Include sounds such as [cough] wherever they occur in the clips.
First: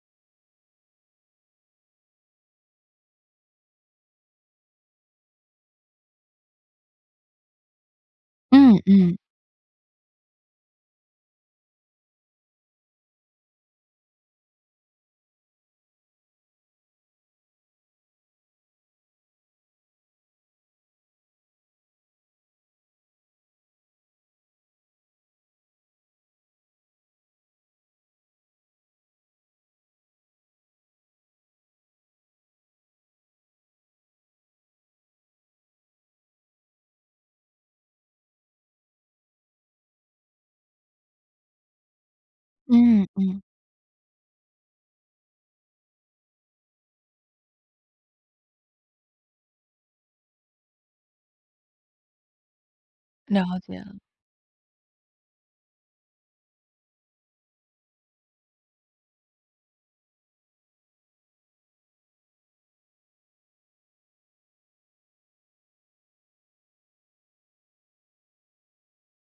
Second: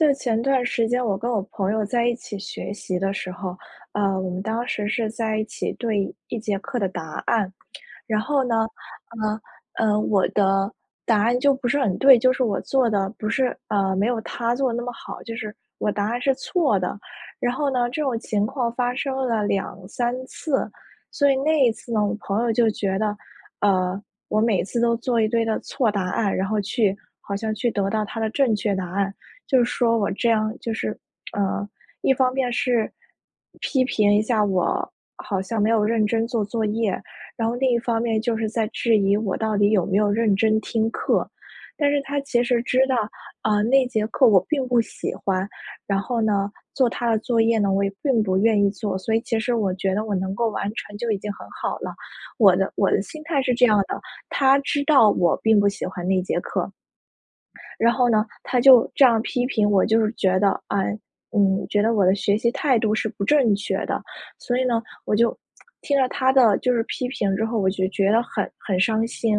就前段时间我跟我朋友在一起学习的时候，呃，我们当时是在一起对一节课的答案。然后呢，嗯嗯。呃呃，我的答案就不是很对，就是我做得不是，呃，没有他做得那么好，就是我答案是错的。然后呢，这种情况发生了2-3次。所以那一次呢，我朋友就觉得，呃，我每次都做一堆的错答案，然后去好像去得到他的正确答案。就是说我这样就是，呃一方面是批评一下我，好像没有认真做作业，然后另一方面就是在质疑我到底有没有认真听课。但是他其实知道，嗯嗯。呃，那节课我并不喜欢，然后呢做它的作业呢，我也并不愿意做。所以其实我觉得我能够完成就已经很好了，我的我的心态了是这样解。的。他知道我并不喜欢那节课。然后呢，他就这样批评我，就是觉得，唉，嗯，觉得我的学习态度是不正确的。所以呢，我就听了他的就是批评之后，我就觉得很很伤心。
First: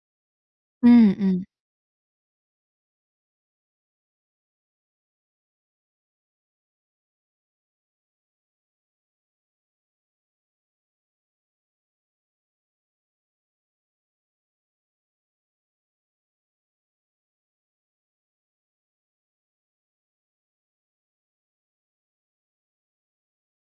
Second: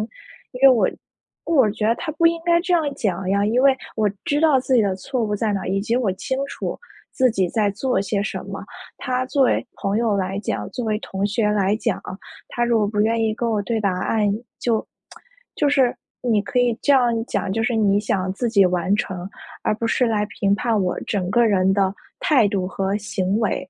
因为我嗯嗯。我觉得他不应该这样讲呀，因为我知道自己的错误在哪儿，以及我清楚自己在做些什么。他作为朋友来讲，作为同学来讲，他如果不愿意跟我对答案，就- [tsk] 就是你可以这样讲，就是你想自己完成，而不是来评判我整个人的态度和行为。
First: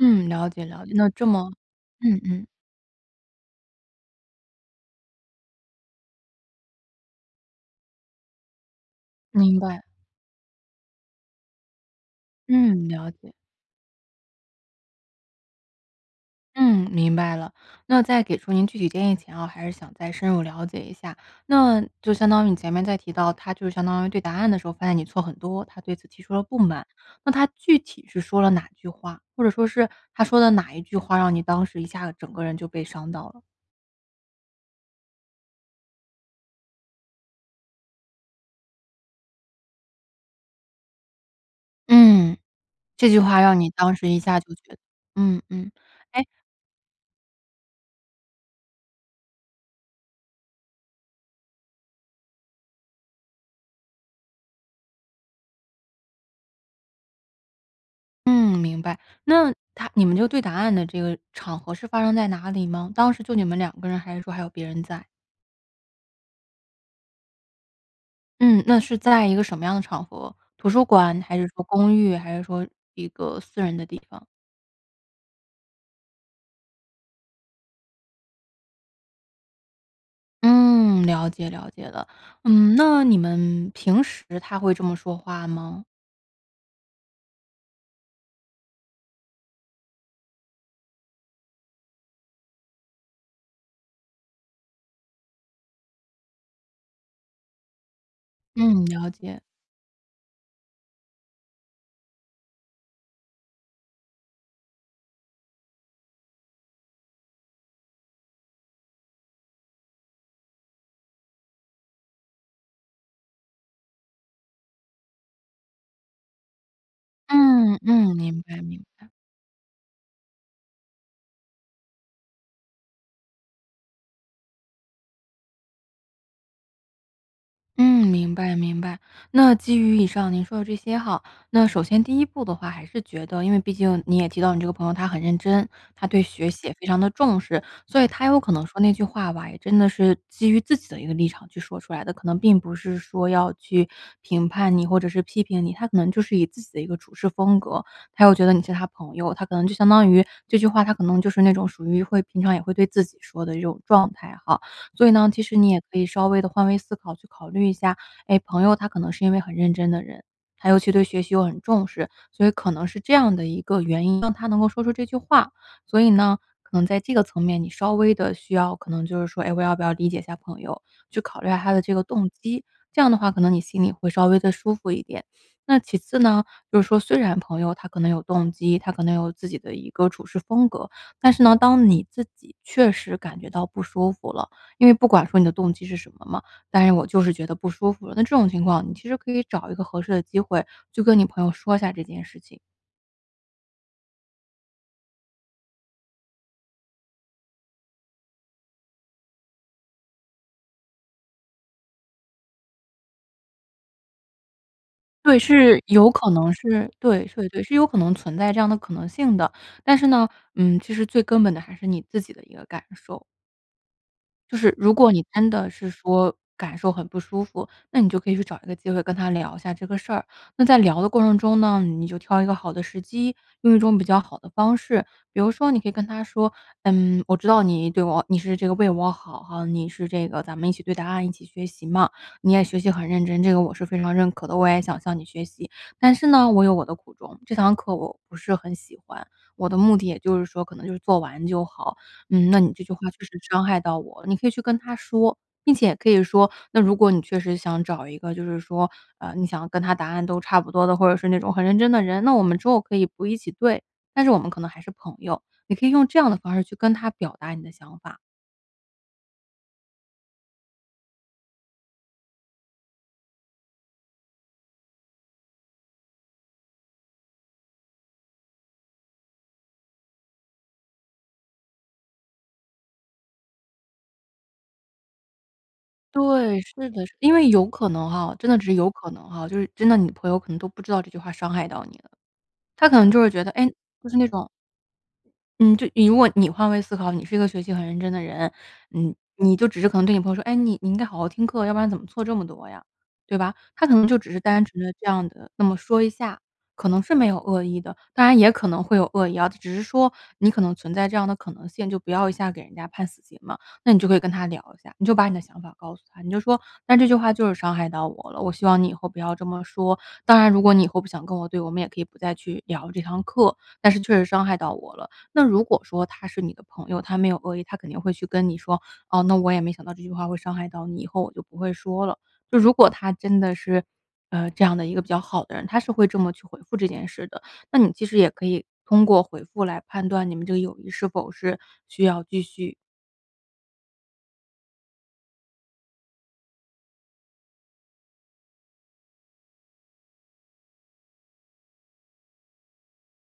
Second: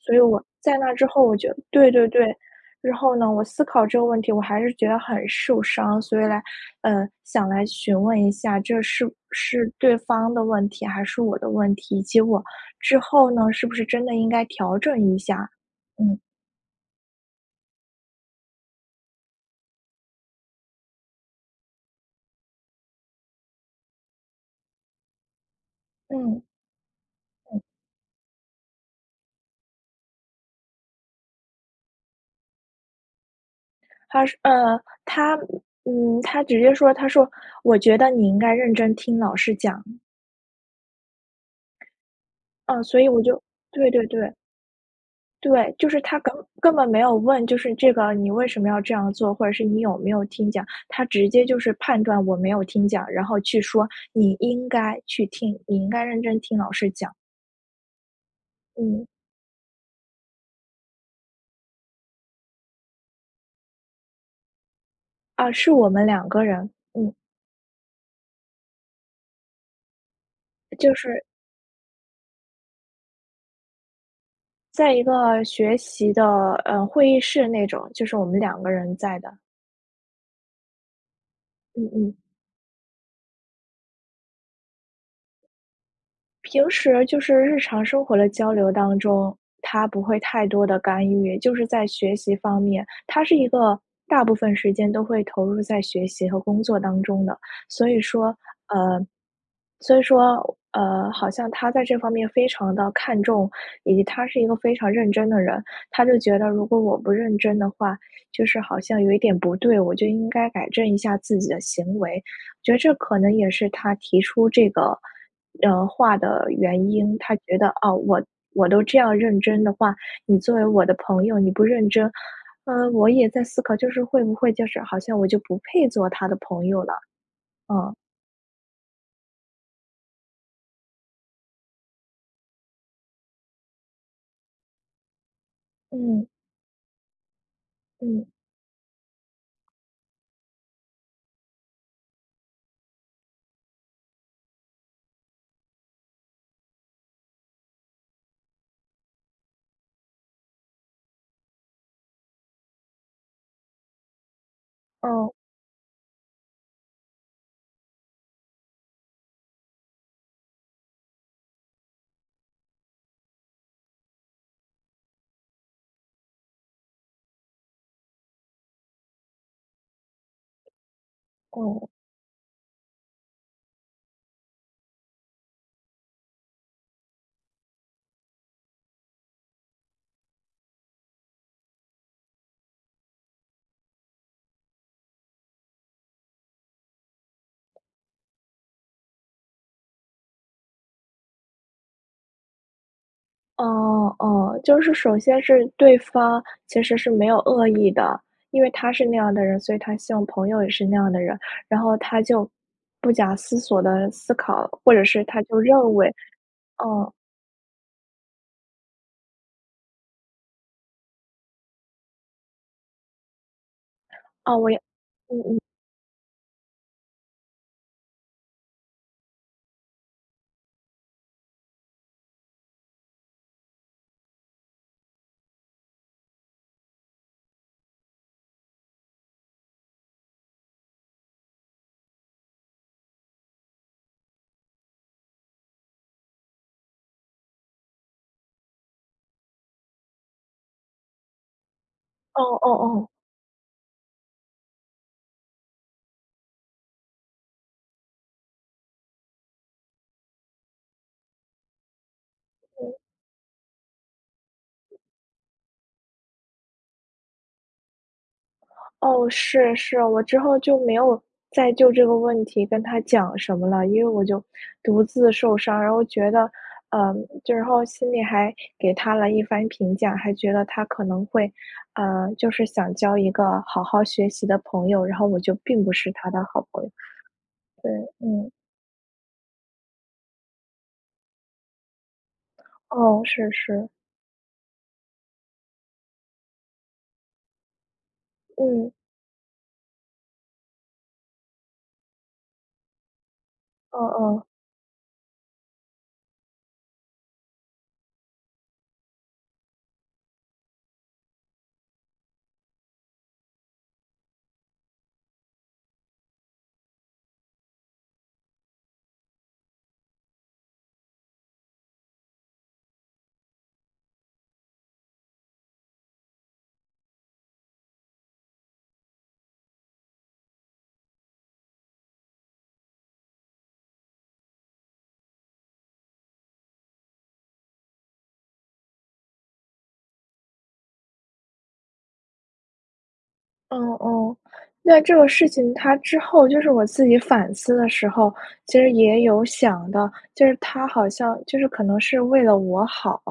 所以我，了解在了解，那之那后，这我就么对对嗯对，嗯。然后呢，我思考这个问题，我还是觉得很受伤。所以来，呃想来询问一下这是不明是白。对方的问题还是我的问题，结果嗯，之了后解。呢，是不是真的应该调整一下，嗯。嗯，明白了。那在给出您具体建议前哦，还是想再深入了解一下，那就相当于你前面在提到，他就相当于对答案的时候发现你错很多，他对此提出嗯。了不满。那他嗯。具体是说了哪句话，或者说是，他说的哪一句话让你当时一下子整个人就被伤到了？他是呃他嗯，他直接说，他说：“我觉得你应该认真听老师讲。”嗯。啊，所以这句我话就让你对当对时一对。下就觉得嗯嗯。对，就是他哎根根本没有问，就是这个你为什么要这样做？或者是你有没有听讲？他直接就是判断我没有听讲，然后去说：“你应该去听，你应该认真听老师讲。”嗯，明白。嗯。那他你们就对答案的这个场合，是发生在哪里吗？当时就你们2个人，还是说还有别人在？啊，是我们2个人。嗯。嗯，那是在一个什么样的场合？图呃，书就馆是还是说公寓，还是说一个私人的地方？在一个学习的，呃，会议室那种，就是我们2个人在的。嗯，了解了解嗯了。嗯。嗯，那你们平时他会这么说话吗？平时就是日常生活的交流当中，他不会太多地干预。就是在学习方面。他是一个大部分时间都会投入在学习和工作当中的，所以说，嗯，呃了解。所以说，呃好像他在这方面非常地看重。以及他是一个非常认真的人，他就觉得如果我不认真的话，就是好像有一点不对，我就应该改正一下自己的行为，我觉得这可能也是他提出这个，呃话的原因。他觉得，嗯哦，嗯，我明白我都明这白。样认真的话，你作为我的朋友你不认真。呃我也在思考就是会不会就是好像我就不配做他的朋友了，嗯。嗯，明白明白。那基于以上您说的这些哈，那首先第一步的话还是觉得因为毕竟你也提到你这个朋友他很认真，他对嗯。学习也非常地重视，所以嗯。他有可能说那句话吧，也真的是基于自己的一个立场去说出来的。可能并不是说要去评判你或者是批评你，他可能就是以自己的一个处事风格，他又觉得你是他朋友。他可能就相当于这句话，他可能就是那种属于会平常也会对自己说的一种状态哈。所以呢，哦。其实你也可以稍微地换位思考，去考虑一下，哎，朋友他可能是因为很认真的人，他尤其对学习又很重视，所以可能是这样的一个原因，让他能够说出这句话。所以呢，可能在这个层面，你稍微地需要可能就是说，哎，我要不要理解一下朋友，去考虑下他的哦。这个动机。这样的话可能你心里会稍微地舒服一点。那其次呢，就是说虽然朋友他可能有动机，他可能有自己的一个处事风格，但是呢，当你自己确实感觉到不舒服了，因为不管说你的动机是什么嘛，但是我就是觉得不舒服了，那这种情况，你其实可以找一个合适的机会去跟你朋友说一下这件事情。哦哦，就是首先是，对方其实是没有恶意的，因为他是那样的人，所以他希望朋友也是那样的人，然后他就不假思索地思考，或者是对，他就是认为有可能是，啊。对对对，是有可能存在这样的可能性的。但是呢，嗯，其实最根本的还是你自己的一个感受。哦，就我是也如果你嗯真嗯。的是说，感受很不舒服，那你就可以去找一个机会跟他聊一下这个事儿。那在聊的过程中呢，你就挑一个好的时机，用一种比较好的方式。比如说你可以跟他说：“嗯，我知道你对我你是这个为我好哈，你是这个咱们一起对答案、一起学习嘛，你也学习很认真，这个我是非常认可的，我也想向你学习。但是呢，我有我的苦衷，这堂课我不是很喜欢。我的目的，也就是说，可能就是做完就好。哦嗯，那哦你这句话哦。确实伤害到我。”你可以去跟他说。并且可以说：“那如果你确实想找一个，就是说，呃你想跟他答案都差不多的，或者是那种很认真的人，那我们之后嗯。可以不一起对，但是我们可能还是朋友。“你可以用这样的方式，去跟他表达你的想法。哦，是，是，我之后就没有再就这个问题跟他讲什么了。因为我就独自受伤，然后觉得，呃就然后心里还给他了一番评价，还觉得他可能会，呃，就是想交一个好好学习的朋友，然后我就并不是他的对，好朋友。是的，是。因为有可对，能哈，真嗯。的只是有可能哈，就是真的你朋友可能都不知道这句话伤害到你了。他可能就哦，会觉是，得，唉，是。就是那种嗯，就你如果你换位思考，你是一个学习很认真的人，嗯。你你就只是可能对你朋友说：“哎，你你应该好好听课，要不然怎么错这么多呀？”对吧？他可哦，能就只是哦。单纯地这样地那么说一下，可能是没有恶意的。当然也可能会有恶意啊，只是说你可能存在这样的可能性，就不要一下给人家判死刑嘛。那你就可以跟他聊一下，你就把你的想法告诉他，你就说：“但这句话就是伤害到我了，我希望你以后不要这么说。当然如果你以后不想跟我对我们也可以不再去聊这堂课，但是确实伤害到我了。“那如果说他是你的朋友，他没有恶意，他肯定会去跟你说：“哦，那我也没想到这句话会伤害到你，以后我就不会说了。“就如果他真的是，呃，这样的一个比较好的人，他是会这么去回复这件事的，那你其实也可以通过回复来判断你们这个友谊是否是需要继续。哦哦。那这个事情它之后就是我自己反思的时候，其实也有想到，就是他好像就是可能是为了我好。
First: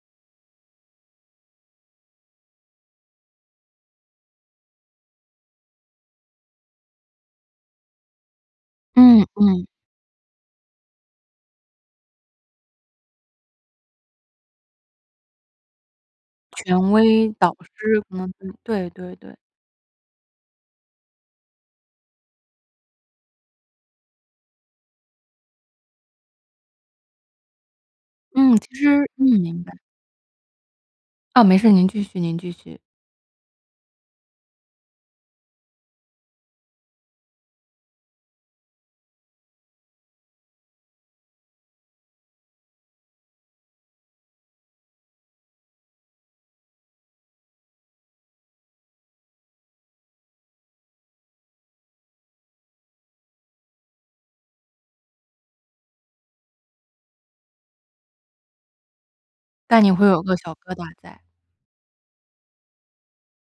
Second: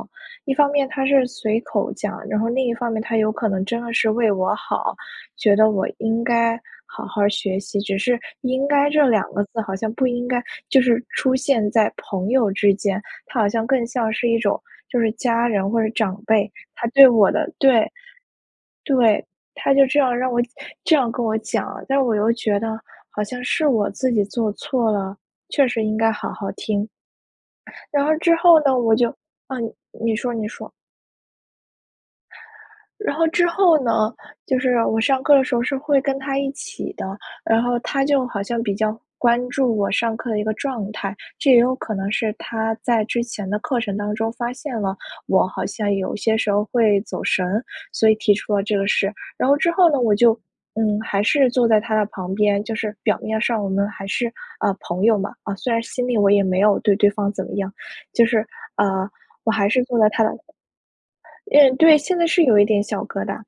一方面他是随口讲，然后另一方面他有可能真的是为我好，觉得我应该好好学习，只是应该这嗯，2个字嗯。好像不应该就是出现在朋友之间，他好像更像是一种就是家人或者长辈，权他对威我的导对师可能对对对。对。他就这样让我这样跟我讲了，但我又觉得好像是我自己做错了，确实应该好好听。然后之嗯，后呢，其我实就嗯啊明白。你说你说。啊，没事，您继续您继续。然后之后呢，就是我上课的时候是会跟他一起的，然后他就好像比较关注我上课的一个状态，这也有可能是他在之前的课程当中发现了我好像有些时候会走神儿，所以提出了这个事。然后之后呢，我就嗯还是坐在他的旁边，就是表面上我们还是呃朋友嘛，虽然心里我也没有对对方怎么样就是呃我还是但你坐会在他有的个小疙瘩在。因为对，现在是有一点小疙瘩。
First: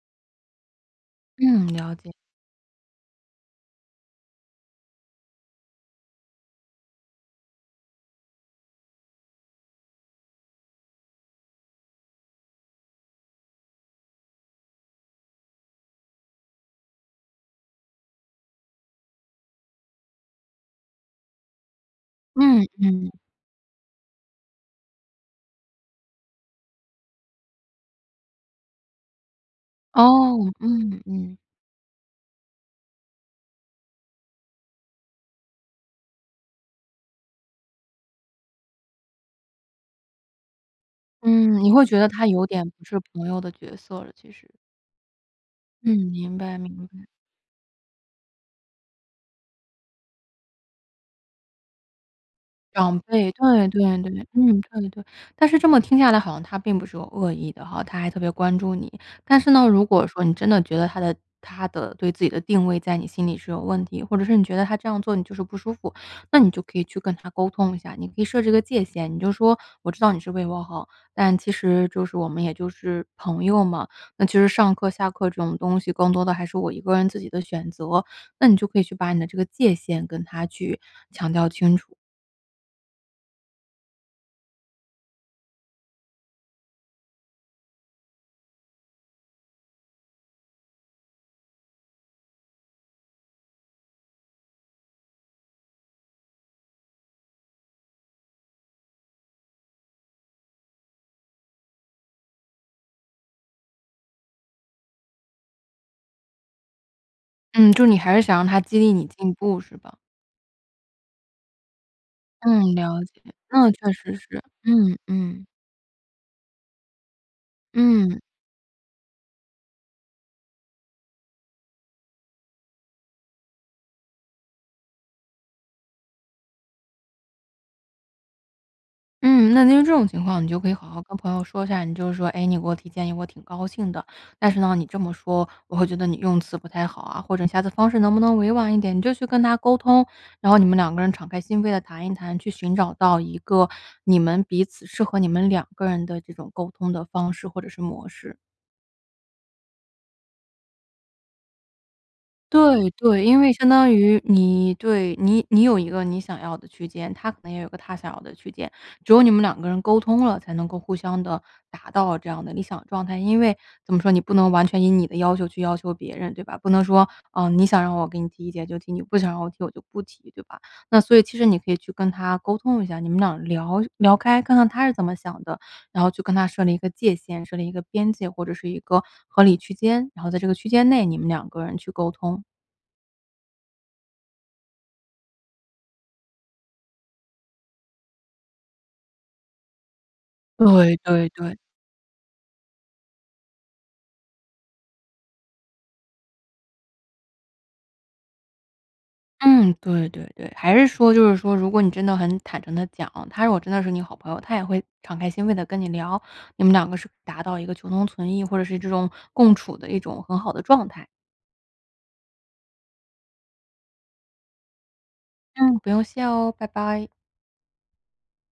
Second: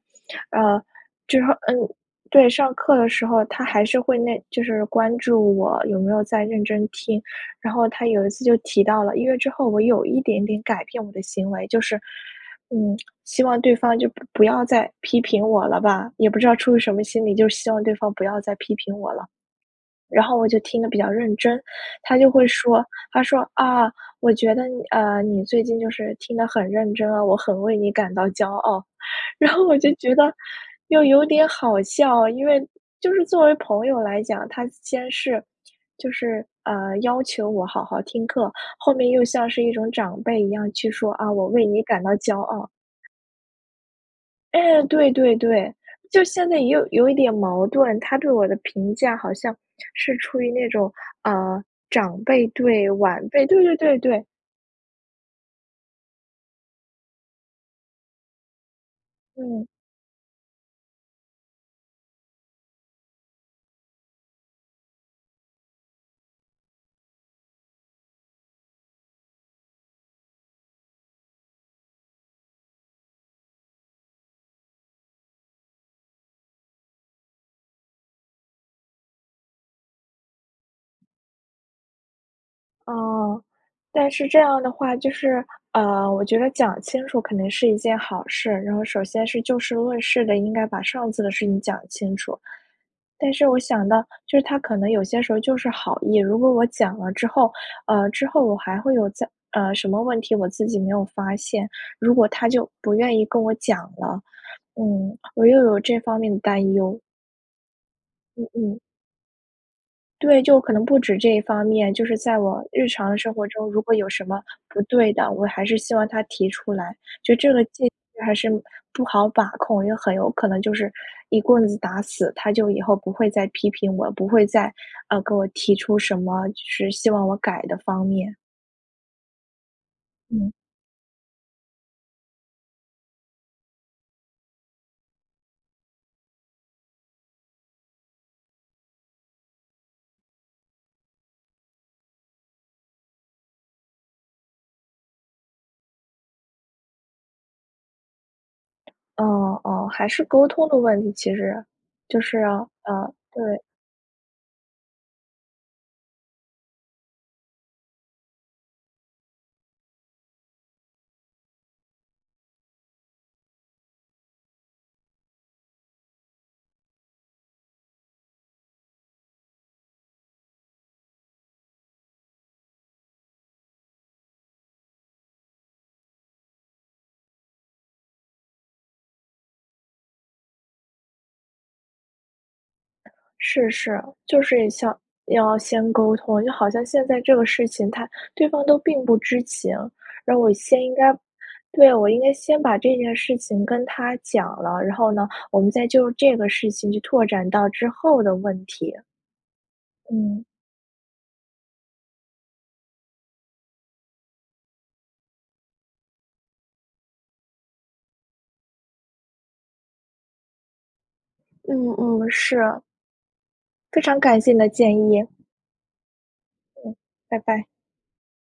呃之后嗯，呃了解。对，上课的时候，他还是会那就是关注我有没有在认真听，然后他有一次就提到了因为之后我有一点点改变我的行为，就是嗯希望对方就不不要再批评我了吧，也不知道出于什么心理，就希望对方不要再批评我了。然后我就听得比较认真，他就会嗯说嗯。他说：“啊我觉得你呃你最近就是听得很认真啊，我很为你感到骄傲。“然后我就觉得哦，嗯又有嗯。点好笑，因为就是作为朋友来讲，他先是就是呃要求我好好听课，后面又像是一种长辈一样去说：“啊，我嗯，为你你会觉感得到他骄有点傲。”不是朋友的角色，其实。哎，对对对。嗯，就明现白在也有明白。有一点矛盾，他对我的评价好像是处于那种呃长辈对长晚辈，辈，对对对对对对对。对，嗯，对对。但是这么听下来好像他并不是有恶意的哈，他还特别关注你。但是嗯。呢，如果说你真的觉得他的他的对自己的定位在你心里是有问题，或者是你觉得他这样做你就是不舒服，那你就可以去跟他沟通一下，你可以设置一个界限，你就说我知道你是为我好，但其实就是我们也就是朋友嘛，那其实上课下课这种东西更多的还是我一个人自己的选择，那你就可以去把你的这个界限跟他去强调清楚。哦。但是这样的话就是，呃，我觉得讲清楚可能是一件好事。然后首先是就事论事的，应该把上次的事情讲清楚。但是我想到，就是他可能有些时候就是好意，如果我讲了之后，呃之后我还会有再，呃什么问题，我自己没有发现，如果他就不愿意跟我讲了。嗯，我又有这方面的担忧。嗯，就你还是想让嗯他嗯。激励你进步，是吧？对，就可能不止这一方面，就是在我嗯，日了常解。生活中，嗯，如果确有实什么是，不嗯对的，我嗯。还是希望他提出来。就这个界嗯。限还是不好把控，也很有可能就是一棍子打死，他就以后不会再批评我，不会再，呃，给我提出什么就是希望我改的方面。嗯，那听这种情况，你嗯。就可以好好跟朋友说一下。你就是说：“哎，你给我提建议，我挺高兴的，但是呢，你这么说，我会觉得你用词不太好啊，或者下次方式能不能委婉一点？”你就去跟他沟通，然后你们两个人敞开心扉地谈一谈，去寻找到一个，你们彼此适合你们两个人的这种，沟通的方式或者是模式。哦哦，还是沟通的问题，其实，就是，对呃对。因为对。相当于你，对，你你有一个你想要的区间，他可能也有一个他想要的区间，只有你们两个人沟通了，才能够互相的达到这样的理想状态。因为怎么说，你不能完全以你的要求去要求别人，对吧？不能说：“啊，你想让我给你提意见就提，你不想让我提我就不提，”对吧？那所以其实你可以去跟他沟通一下，你们俩聊聊开，看看他是怎么想的，然后就跟他设立一个界限，设立一个边界，或者是一个合理区间，然后在这个区间内，你们两个人去沟通。是是，就是想要先沟通，就好像现在这个事情，他对方都并不知情，然后我先应对该对对。对，我应该先把这件事情跟他讲了，然后呢，我们再就这个事情去拓展到之后的问题。嗯，对对嗯。对，还是说就是说如果你真的很坦诚地讲，他如果真的是你好朋友，他也会敞开心扉地跟你聊，你们两个是达到一个求同存异，或者是这种，共处的一种很好的状态。嗯嗯，是。非常感谢你的建议。嗯，不用谢哦，拜嗯，拜。拜拜。